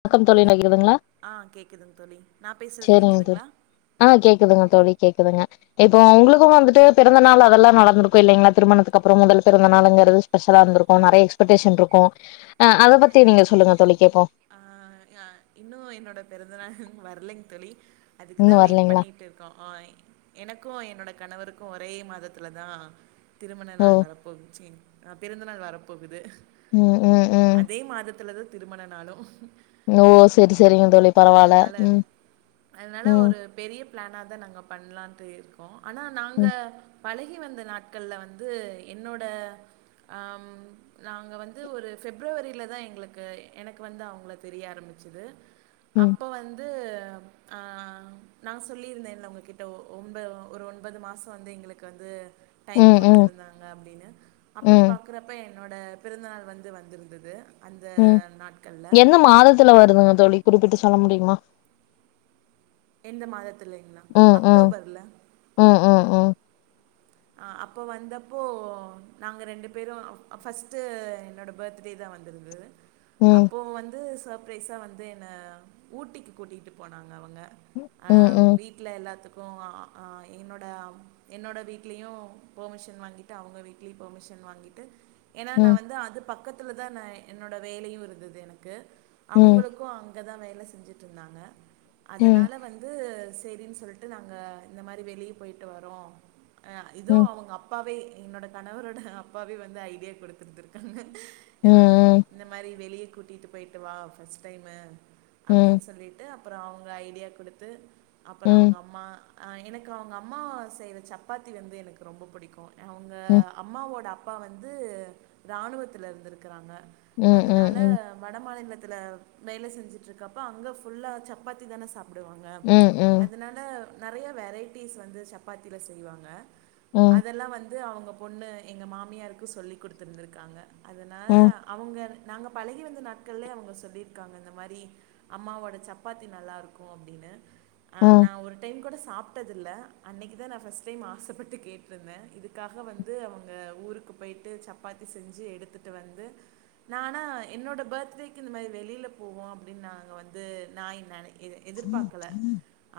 வணக்கம் தோழி கேக்குதுங்ளா ஆ கேக்குதுங்க தோழி நா பேசுறது செரிங்க தோழி கேக்குதுங்களா ஆ கேக்குதுங்க தோழி கேக்குதுங்க இப்போ ஒங்களுக்கு வந்துட்டு பிறந்த நாள் அதெல்லா நடந்திருக்கு இல்லைங்ளா திருமணத்துக்கு அப்புறம் முதல் பிறந்த நாள் எங்குறது ஸ்பெஷலா இருந்திருக்கு நெறய எக்ஸ்பெக்டேஷன் இருக்கு ஆ அத பத்தி நீங்க சொல்லுங்க தோழி கேப்போ ஆ ஆ இன்னு என்னோட பிறந்தநாள் வரலங்க தோழி அதுக்குதா இன்னு வெயிட் வரலைங்களா பண்ணிட்டு இருக்கோ ஐ எனக்கு என்னோட கணவருக்கு ஒரே மாதத்துல தா திருமண ஓ நாள் வரப்போச்சு நா பிறந்தநாள் வரப்போகுது உம் உம் உம் திருமணனாலு [unintelligible] ஓ செரி செரி சரிங்க தோழி பரவால்ல அதனால உம் அதனால உம் ஒரு பெரிய பிளானா தா நாங்க பண்ணலான்ட்டு இருக்கோ ஆனா நாங்க ம் பழகி வந்த நாட்கள்ல வந்து என்னோட ஆ நாங்க வந்து ஒரு ஃபிப்ரவரியில தா எங்களுக்கு எனக்கு வந்து அவங்கள தெரிய ஆரம்பிச்சிது ம் அப்ப வந்து நா சொல்லியிருந்தே உங்ககிட்ட ஒன்ம்ப ஒரு ஒன்பது மாச வந்து எங்களுக்கு வந்து டைம் ம் ம் குடுத்திருந்தாங்க அப்டின்னு அப்டி ம் பாக்குறப்ப எ என்னோட பிறந்தநாள் வந்து வந்திருந்தது அந்த உம் நாட்கள்ல. என்ன மாதத்துல வருதுங்க தோழி குறிப்பிட்டு சொ சொல்ல முடியுமா எந்த மாதத்துலேங்களா ம் ம் அக்டோபர்ல ம் ம் ம் அ அப்போ வந்தப்போ நாங்க ரெண்டு பேரு ஃபஸ்ட்டு என்னோட பர்த்டே தா வந்திருந்தது ம் அப்போ வந்து சர்ப்ரைஸா வந்து என்ன ஊட்டிக்கு கூட்டிட்டு போனாங்க அவுங்க ம் ம் வீட்ல எல்லாத்துக்கு ஓ ஆ என்னோட என்னோட வீட வீட்லயு பெர்மிஷன் வாங்கிட்டு அவுங்க வீட்லயு பெர்மிஷன் வாங்கிட்டு ஏனா நா ம் வந்து அது பக்க பக்கத்துல தா நா என்னோட வேலையு இருந்தது எனக்கு ம் அவங்களுக்கும் அங்க அங்கே தான் வேலை செஞ்சுட்டு இருந்தாங்க ம் அதனால ம் வந்து சரின்னு சொல்லிட்டு நாங்கள் இந்த மாதிரி வெளியே போயிட்டு வரோம் இதுவும் அவங்க அப்பாவே என்னோட கணவரோட அப்பாவே வந்து ஐடியா கொடுத்துருந்துருக்காங்க அஹ் ம் ம் இந்த மாதிரி வெளியே கூட்டிட்டு போயிட்டு வா ஃபர்ஸ்ட் டைமு ம் அப்படின்னு சொல்லிட்டு அ அப்புறம் அவங்க ஐடியா கொடுத்து ம் அப்புறம் அவங்க அம்மாக்கு எனக்கு அவங்க அம்மா செய் சப்பாத்தி வந்து எனக்கு ரொம்ப பிடிக்கும் அவங்க ம் அம்மாவோட அப் அப்பா வந்து இராணுவத்தில இருந்துருக்கிறாங்க ம் ம் அதனால ம் வட மாநிலத் இத வேலை செஞ்சிட்டுருக்கப்போ அங்கே ஃபுல்ல சப்பத்தின சாப்பிட அப்படுவாங்க ம் ம் ம் அதனால நிறைய வெரைட்டிஸ் வந்து சப்பாத்தியில செய்வாங்க ம் அதெல்லாம் வந்து அது அவங்க பொண்ணு எங்கள் மாமியாருக்கு சொல்லி் கொடுத்துருந்துருக்காங்க அதனால ம் அவங்க நாங்கள் பழகி வந்த நாட்கள்ள அவங்க சொல்லியிருக்காங்க இந்த மாதிரி அம்மாவோட சப்பாத்தி நல்லாருக்கும் அப்படின்னு ஆஹ் ம் நான் ஒரு டைம் கூட சாப்பிட்டதில்ல அன்னைக்கதான் நான் ஃபஸ்ட் டைம் ஆசைப்பட்டு கேட்டிருந்தேன் இதுக்காக வந்து அவங்க ஊருக்கு போயிட்டு சப்பாத்தி செஞ்சு எடுத்துகிட்டு வந்து நானால் என்னோடய பர்த்டேக்கு இந்த மாதிரி வெளியில போவோம் அப்படின்னு நாங்கள் வந்து நான் நினைக்க எதிர்பார்க்கல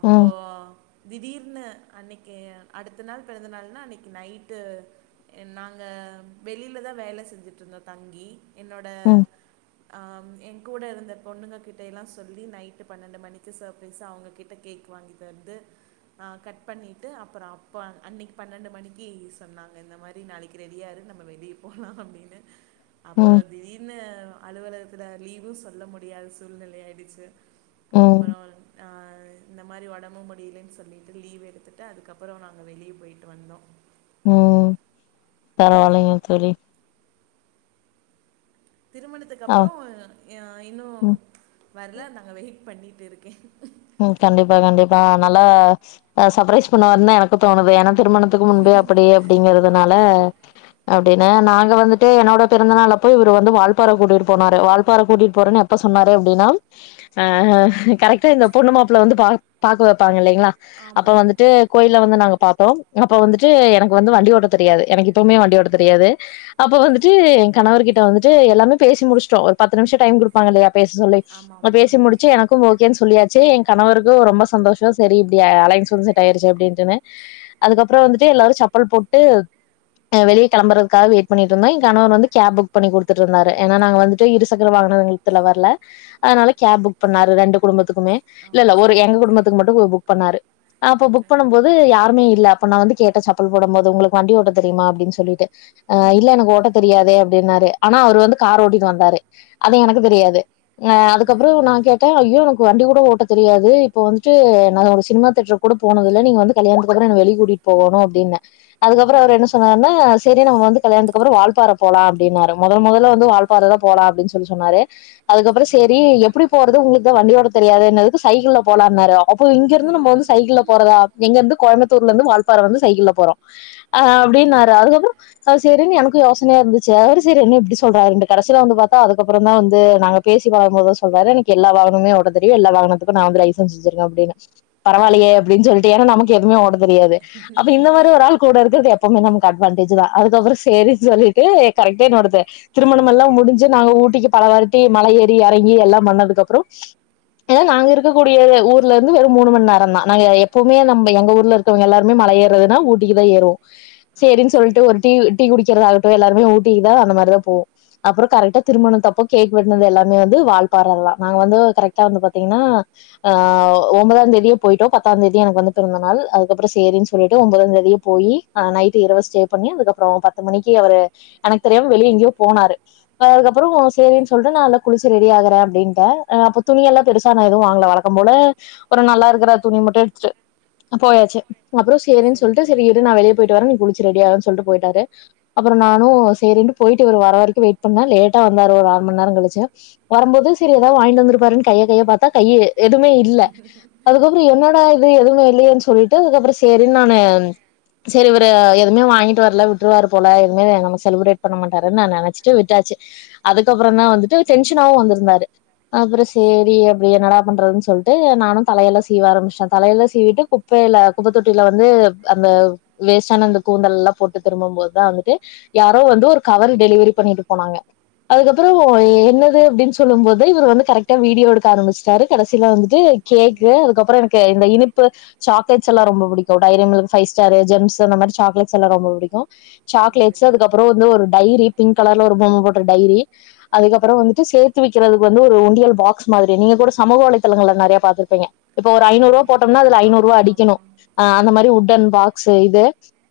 அப்போ திடீர்னு அன்னைக்கு அடுத்த நாள் பிறந்தநாள்ன்னா அடுத்த நாள் பிறந்தநாள்னா அன்னைக்கு நைட்டு நாங்கள் வெளியில தான் வேலை செஞ்சுட்டுருந்தோம் தங்கி என்னோட ம் ஆம் என் கூட இருந்த பொண்ணுங்க கிட்டைல்லா சொல்லி நைட்டு பன்னெண்டு மணிக்கு சர்பரைஸ்ஸா அவுங்க கிட்ட கேக் வாங்கி தந்து ஆ கட் பண்ணிட்டு அப்புறோ ப்போ அன்னிக்கு பன்னெண்டு மணிக்கு சொன்னாங்க இந்த மாரி நாளைக்கு ரெடியா இரு நம்ம வெளியே போலா அப்பிடின்னு ம் அப்புறோ ம் திடீர்னு அலுவலகத்துல லீவு சொல்ல முடியாது சூழ்நிலை ஆயிடிச்சி அப்புறோ ஆ இந்த மாரி ஒடம்பு முடிலன்னு சொல்லிட்டு லீவ் எடுத்துட்டு அதுக்கப்புறோ நா நா வெளியே போய்ட்டு வந்தோ ம் பரவாயில்லைங்க தோழி திருமணத்துக்கு ஆ அப்புறோ அ இன்னு ம் வரல நாங்க வெயி பண்ணிட்டு இருக்கே ம் கண்டிப்பா கண்டிப்பா நல்லா அ சர்பரைஸ் பண்ணுவாருந்தா எனக்கு தோணுது எனக் திருமணத்துக்கு முன்பே அப்பிடியே அப்பிடிங்கிறதுனால ஆமா அப்பிடி ந நாங்க வந்துட்டு என்னோட பிறந்த நாள் அப்போ இவரு வந்து வாழ்ப்பார கூட்டிட்டு போனாரு வாழ்பார கூட்டிட்டு போறேன்னு எப்ப சொன்னாரு அப்பிடின்னா ஆ கரெக்டா இந்த பொண்ணு மாப்பிள வந்து பா பாக்க வப்பாங்க இல்லை ங்களா அப்ப ஆமா வந்துட்டு கோயில வந்து நாங்க பாத்தோ அப்ப வந்துட்டு எனக்கு வந்து வண்டி ஓட்ட தெரியாது எனக்கு இப்பவுமே வண்டி ஓட்ட தெரியாது அப்ப வந்துட்டு சரி எ கணவர்கிட் ட்ட வந்துட்டு எல்லாமே பேசி முடிச்சிடோ ஒரு பத்து நிமிஷோ டைம் குடுப்பாங்க இல்லையா பேச சொல்லி ஆமா ஆமா ஆ பேசி முடிச்சி எனக்கு ஓகேன் சொ சொல்லியா ச்சே எ கணவருக்கு ரொம்ப சந்தோஷோ சேரி இப்பிடி அலைன்ஸ் வந்து செட் ஆயிருச்சி அப்பிடின்டுனே அதுக்கப்புறோ வந்துட்டு எல்லாரு சப்பல் போட்டு அ வெளியே கெளம்புறக்காக வெயிட் பண்ணிட்டு இருந்தோ எ கணவர் வந்து கேப் புக் பண்ணி குடுத்துட்டு இருந்தாரு ஏனா நாங்க வந்துட்டு இருசக்கர வாகனங்க்த்துல வரல அனால கேப் புக் பண்ணாரு ரெண்டு குடும்பத்துக்குமே [inaudible] ஆ இல்ல இல்ல ஒரு சரிங்க எங்க தோழி குடும்பத்துக்கு மட்டு புக் பண்ணாரு அப்ப ஓகே புக் பண்ணு போது யாருமே இல்ல அப்ப நா வந்து கே ட்ட சப்பல் போடு போது உங்களுக்கு வண்டி ஓட்ட தெரியுமா அப்பிடின் சொல்லிட்டு ஆ இல்ல எனக்கு ஓட்ட தெரியாதே அப்பிடினாரு ஆனா அவுரு வந்து கார் ஓட்டிட்டு வந்தாரு அது எனக்கு தெரியாது அஹ ஓ அதுக்கப்புறோ நா கேட்டே ஐயோ வண்டி கூட ஓட் ட்ட தெரியாது இப்ப வந்துட்டு நா ஒரு சினிமா தேட்டர் கூட போனதுல்ல நீங்க வந்து கல்யாணத்துக்கு அப்புறோ வெளிய கூட்டிட்டு போகோணு அப்பிடின்ன அதுக்கப்புறோ அவர் என்ன சொன்னாருன்னா சேரி நம்ம வந்து கல்யாணத்துக்கப்புறோ வால்பாற போலா அப்பிடின்னாரு முத முதல்ல வந்து வால்பாறதா போலா அப்பிடின் சொல்லி சொன்னாரு அதுக்கப்புறோ சரிங்க சேரி தோழி எப்பிடி போறது உங்ளு த்தா வண்டியோட்ட தெரியாது இன்னது சைக்கிள்ள போலானாரு அப்போ இங்க இருந்து நம்ம வந்து சைக்கிள்ள போறதா எங்க இருந்து கோயம்புத் புத்தூர்ல இருந்து வால்பாற வந்து சைக்கிள்ல போறோ ஆ அப்டின்னாரு அதுக்கப்றோ அது சேரினு எனக்கு யோசனையா இருந்துச்சு அவரு சரி என்னு இப்டி சொல்றாருண்டு கடசில வந்து பாத்தா அதுக்கப்புற தா வந்து நாங்க பேசி பழகும் போது சொல்றாரு எனக்கு எல்லா வாகனமுமே ஓட்ட தெரியு எல்லா வாகன இப்ப நா வந்து லைசென்ஸ் வச்சுருக்கே அப்டின்னு பரவாயிலயே அப்டின்னு சொல்லிட்டு நமக்கு எதுமே ஓட் தெரியாது அப்ப இந்த மாரி ஒரு ஆள் கூட இருக்கிறது எப் அவுங்க நமக்கு அட்வான்டேஜிதா அதுக்கப்புறோ சேரினு சொல்லிட்டு கரெக்டா என்னோட திருமணம் எல்லா முடிஞ்சு நாங்க ஊட்டிக்கு பலவாட்டி மல ஏறி எறங்கி எல்லா பண்ணதுக்கப்றோ ஏன்னா நாங்க இருக்க கூடிய ஊர்ல இருந்து ஒரு மூனு மணிநேரந்தா நாங்க எப்பவுமே நம்ம எங்க ஊர்ல இருக்கவங்க எல்லாருமே மழ ஏறதுன்னா ஊட்டிக்கு தா ஏறுவோ ஆ சேரின்னு சொல்லிட்டு சரி ஒரு டீ டீ குடிக்குறதாக இப்ப எல்லாருமே ஊட்டிக்கு தா அந்த மாரிதா போவோ அப்றோ கரெக்டா திருமணத் தப்ப கேக் வெட்னது எல்லாமே வந்து வால்பாறலதா நாங்க வந்து கரெக்டா வந்து பாத்தீங்கன்னா ஆ ஒம்பதா தேதியே போயிட்டோ பத்தா தேதி எனக்கு வந்து பிறந்த நாள் அதுக்கப்றோ சேரின்னு சொல்லிட்டு ஒம்பதா தேதியே போயி ஆ நைட் ஓ இரவு ஸ்டே பண்ணி அதுக்கப்றோ பத்து மணிக்கு அவரு எனக்கு தெரியாம வெளிய எங்கயோ போனாரு அதுக்கப்றோ சேரின்னு சொல்லிட்டு நான்ல்ல குளிச்சு ரெடி ஆகுறே அப்டின்டே அப்ப துணிய எல்லா பெருசா நா எதுவு வாங் வழக்கம்போல ஒரு நல்லா இருக்குற துணி மட்டு எடுத்துட்டு போயாச்சு அப்றோ சேரி சரிங்க சொல்லிட்டு சேரி தோழி இரு நா வெளிய போயிட்டு வாரே நீ குளிச் ரெடி ஆகுன்னு சொல்லி போய்ட்டாரு அப்பறோ நானு சேரின்னு போய்ட்டு இவர் வர வரைக்கு வெயிட் பண்ணா லேட்டா வந்தாரு ஒரு அர மணி கழுச்சு வரம்போது சேரி ஏதாவது வாங்கிட்டு வந்துருப்பாருன்னு கைய கைய பாத்தா கையி எதுவுமே இல்ல அதுக்கப்பறோ என்னடா து எதுவுமே இல்லையேன்னு சொல்லிட்டு அதுக்கப்பறோ சேரி நானு சேரி இவரு எதுவுமே வாங்கிட்டு வரல விட்டுருவாரு போல எதுமே நம்ம செலிப்ரேட் பண்ண மாட்டாருன்னு நா நெனச்சுட்டு விட்டாச்சு அதுக்கப்பறந்தா வந்துட்டு டென்ஷனாவு வந்துருந்தாரு அப்புற சேரி என்னடா பண்றது சொல்லிட்டு நானு தலையெலா சீவ ஆரம்பிச்டே தலையெலா சீவிட்டு குப்பையில குப்ப தொட்டியில வந்து அந்த வேஸ்டான கூந்தல்லா போட்டு திரும்பு போதுதா வந்துட்டு யாரோ வந்து ஒரு கவர் டெலிவரி பண்ணிட்டு போனாங்க ஓ அதுக்கப்புறோ ஓகே என்னது அப்டினு சொல்லும் போது இவர் வந்து கரெக்டா வீடியோ எடு எடுக்க ஆரம்பிச்சுட்டாரு கடசில வந்துட் டு கேக்கு அதுக்கப்புறோ எனக்கு இந்த இனிப்பு சாக்லேட்ஸ் எல்ல ரொம்ப பிடிக்கு டைரிமில்க் ஃபைஸ்டாரு ஜெம்ஸு அந்த மாரி சாக்லேட்ஸ்லா ரொம்ப புடிக்கு சரிங்க சாக்லேட்ஸு தோழி அதுக்கப்புற வந்து ஒரு டைரி பிங்க் கலர்ல ஒரு பொம்ம போட்ட டைரி அதுக்கப்பற வந்துட்டு சேத் வக்கிறதுக்கு வந்து ஒரு உண்டியல் பாக்ஸ் மாதிரி நீங்க கூட சமூக வலைதளங்கள்ல நெறயா பாத்துருப்பீங்க இப்ப ஆ ஒரு ஐநூறுவா போட்டம்னா அதுல ஆமா ஐநூறுவா ஆமா அடிக்கணு ஆமா ஆ அந்த மாதிரி உட் உட்டன் பாக்ஸ் இது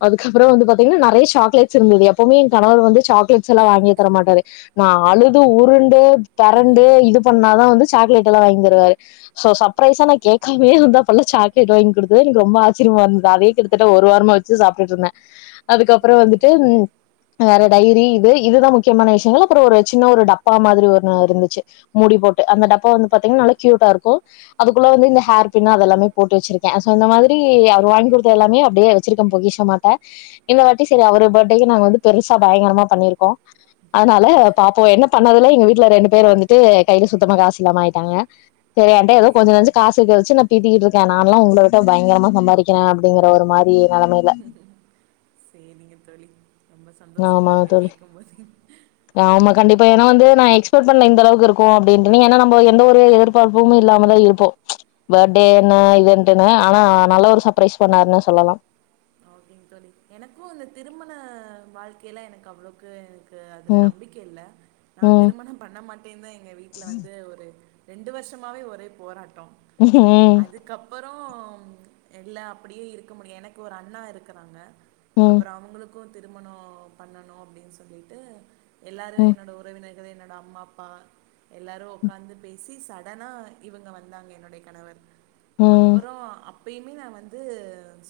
அதுக்கப்புற பாத்திங்கனா நெரயா சாக்லேட்ஸ் இருந்தது எப்பவுமே என் கணவர் வந்து சாக்லேட்ஸ்லா வாங்கியே தர மாட்டாரு நா அழுது உருண்டு பெரண்டு இது பண்ணாதா வந்து சாக்லேட்லா வாங்கி தருவாரு சோ சர்ப்ரைஸா நா கேக்காமயே வந்தால்லா சாக்லேட் வாங்கி கொடுத்தது எனக்கு ரொம்ப ஆச்சரியமா இருந்தது அதே கிட்டத்தட்ட ஒரு வாரமா வச்சு சாப்டுட்டு இருந்தே அதுக்கப்பற வந்துட்டு சரிங்க உம் தோழி வேற டைரி இது இதுதா முக்கியமான விஷயங்கள் அப்பறோ ஒரு சின்ன ஒரு டப்பா மாதிரி ஒன்னு இருந்துச்சு மூடி போட்டு அந்த டப்பா அப்போ வந்து பாத்தீங்கன்னா நல்லா க்யூட்டா இருக்கும் அதுக்குள்ள வந்து இந்த ஹேர் பின் அது எல்லாமே போட்டு வச்சிருக்கேன் சோ இந்த மாதிரி அவர் வாங்கி குடுத்த எல்லாமே அப்பிடியே வச்சிருக்கேன் பொக்கிஷ மாட்ட இந்த வாட்டி சரி அவரு படேக்கு நாங்க வந்து பெருசா பயங்கரமா பண்ணிருக்கோம் அதுனால பாப்போம் என்ன பண்ணதுல எங்க வீட்ல ரெண்டு பேர் வந்துட்டு கைல சுத்தமா கா சுலாம ஆயிட்டாங்க சரி என்ட ஓ ஏதோ கொஞ்ச நஞ்ச சரிங்க காசு இருக்க வச்சு ந பீத்திகிட் இருக்கே நாலாம் உங்கள விட்ட பயங்ரமா சம்பாதிக்கிறேன் அப்டிங்கிற ஒரு மாரி நெலமையில சேரிங்க தோழி ரொம்ப சந்தோசமா ஆமா இருக்கு தோழி கேக்கம் போது ஆமா கண்டிப்பா ஏன்னா வந்து நா எக்ஸ்பெக்ட் பண்ணே இந்த அளவுக்கு இருக்கும் அப்டின்ட்டு நீங்க ஏன்னா நம்ம எந்த ஒரு ஆ எதிர்பார்ப்பும் இல்லாமதான் இருப்போம் படே என்ன இவென்ட் என்ன ஆனா நல்ல ஒரு சர்பரைஸ் பண்ணாரு சொல்லலாம் அப்டின் தோழி எனக்கும் அந்த திருமண வாழ்க்கைல எனக்கு அவ்ளோக்கு அதுல ம் நம்பிக்கை இல்ல நா ம் திருமணம் பண்ண மாட்டேனு எங்க வீட்ல வந்து ஒரு ரெண்டு வருஷமாவே ஒரே போராட் ம் றோம் இல்ல அப்டியே இருக்க முடியும் எனக்கு ஒரு அண்ணா இருக் குறாங்க ம் அப்புற அவுங்களுக் கும் திருமணோ பண்ணணு அப்டின் சொல்லிட்டு எல்லாரு ம் என்னோட உறவினர் கவே என்னோட அம்மா பா எல்லாரு ஒக்காந்து பேசி சாட் தனா இவுங்க வந்தாங்க என்னுடய கணவர் ம் ம் அப்புறோம் அப் அப்பியுமே நா வந்து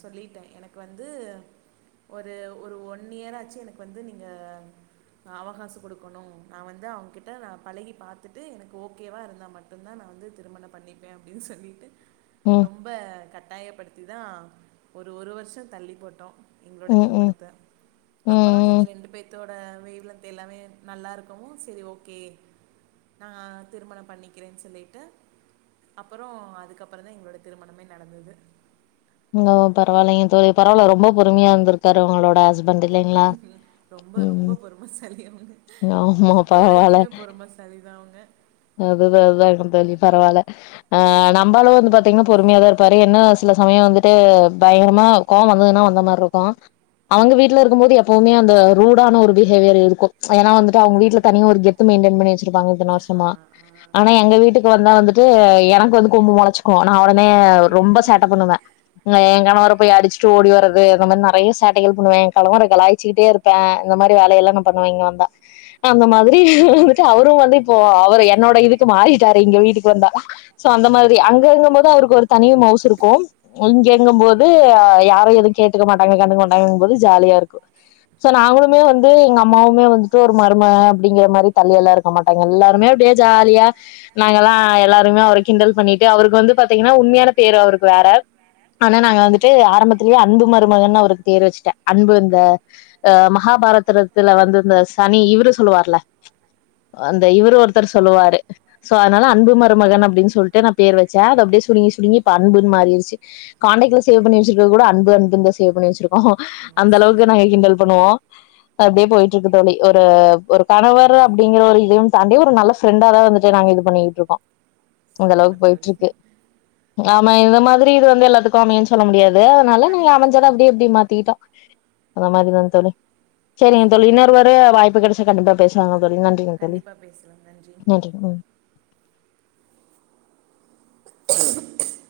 சொல்லிட்டேன் எனக்கு எனக்கு வந்து ஒரு ஒரு ஒன் இயர் ஆச்சு எனக்கு வந்து நீங்க அவகாசம் குடுக்கணு நா வந்து அவுங்கிட்ட நா பழகி பாத்துட்டு எனக்கு ஓகேவா இருந்தா மட்டு தான் நா வந்து திருமணம் பண்ணிப்பேன் அப்டின்னு சொல்லிட்டு ம் ரொம்ப கட் டாயப்படுத்தி தான் ஒரு ஒரு வருஷத் தள்ளி போட்டோம் எங்களோட ம் திருமணத்தை ம் அப்பறோ ம் எங்க ரெண்டு பேத் தோட வேவ் லென்த் எல்லாமே நல்லாருக்கவும் சரி ஓகே நா திருமணம் பண்ணிக்கிறேன் சொல்லிட்டு அப்பறோ அதுக்கப்ற தான் எங்களோட திருமணமே நடந்தது பரவால்லைங்க தோழி பரவால்ல ரொம்ப பொறுமையா இருந்திருக்காரு உங்களோட ஹஸ் ரொம்ப ரொம்ப பொறுமசாலி அவுங்க ஆமா இப்ப பரவால்ல வரைக்குமே பொறுமைசாலிதா அவுங்க அதுதா அதாங்க தோழி பரவால்ல ஆ நம்பாளு வந்து பாத்தீங்கன்னா பொறுமையாதா இருப்பாரு என்ன சில சமயம் வந்து [unintelligible] பயங்கர கோவ வந்ததுன்னா வந்த மாரி இருக்கு அவங்க வீட்டுல இருக்கும்போது எப்பவுமே அந்த ரூடான ஒரு பிஹேவியர் இருக்கு ஏனா வந்துட்டு அவங்க வீட்டுல தனிய ஒரு ம் கெத்து மைண்டன் பண்ணி வெச் இருப்பாங்க இத்தன ஆ வருஷமா ஆ ஆனா எங்க வீட் வீட்டுக்கு வந்த வந்துட்டு எனக்கு வந்து கொம்பு முளைச்சுக்கு நா அவன நா ரொம்ப சேட்ட பண்ணுவா ஏ கணவர போய் அடிச்சுட்டு ஓடி வர்றது அந்த மாரி நெறைய சேட்டைகள் பண்ணுவே ஏ கணவனே கலாய்சச்சுட்டே இருப்பே இந்த மாரி வேலையெல்லா நா பண்ணுவே இங்க வந்தா அந்த மாதிரி இரு அவரும் வந்து இப்போ அவரு என்னோட இதுக்கு மாறிட்டாரு இங்க வீட்டுக்கு வந்தா சோ அந்த மாரி அங்க அங்கும் போது அவருக்கு ஒரு தனிய மவுசு இருக்கு எங்கெங்கும் ம் போது ம் யாரு எதுவு கேட்டுக்க மாட்டாங்க கண்டு மாட்டாங்கும் போது ஜாலியா இருக்கு சோ நாங்களுமே வந்து எங்கம் அம்மவுமே வந்துட்டு ஒரு மரும அப்படிங்கிற மாரி தள்ளி எல்லா இருக்க மாட்டாங்க எல்லாருமே அப்படியே ஜாலியா நாங்க எல்லா எல்லாருமே அவரு கிண்டல் பண்ணிட்டு அவருக்கு வந்து பாத்தீங்கன்னா உண்மையான பேரு அவருக்கு வேற ஆனா நாங்க சரிங்க வந்துட்டு ஆரம்பத்துலேயே அன்பு மாரி மகன் அவருக்கு பேர் வச்சுட்டே அன்பு இந்த அ மகாபாரதத்துல வந்து இந்த சனி இவரு சொல்லுவார்ல அந்த இவர் தோழி ஒருத்தர் சொல்லுவாரு சோ அதனால அன்பு மருமகன் அப்படின்னு சொல்லிட்டு நா பேர் வச்சே அது அப்படியே சுருங்கி சுருங்கி இப்ப அன்புன்னு மாறிடுச்சு காண்டாக்ட்ல சேவ் பண்ணி வச்சிருக்க கூட அன்புன்பு இந்த சேவ் பண்ணி வச்சிருக்கோ ஆ ஓ அந்த அளவுக்கு சரிங்க நாங்க தோழி கிண்டல் பண்ணுவோ அப்படியே போயிட்டு இருக்கு தோழி ஒரு ஒரு கணவர் அப்படிங்கிற ஒரு இதையு தாண்டி ஒரு நல்ல ஃப்ரெண்டாதா வந்துட்டு நாங்க இது பண்ணிட்டு இருக்கோ இந்த அளவுக்கு சூப்பர் போயிட்டு தோழி இருக்கு ஆமா இந்த மாதிரி இது வந்து எல்லத்துக்கு அமயுனு சொல்ல முடியாது லா அதனால நாங்க கண்டிப்பா அமைஞ்சதா தோழி அப்படியே அப்படி மாத்திட்டோ [unintelligible] அந்த மாரி தா ஆமா தோழி சேரிங்க தோழி இன்னொரு சரிங்க ஒரு வாய்ப்பு கிடைச் [unintelligible] பேசுவாங்க தோழி நன்றிங்க தோழி கண்டிப்பா பேசலாம் நன்றி ம்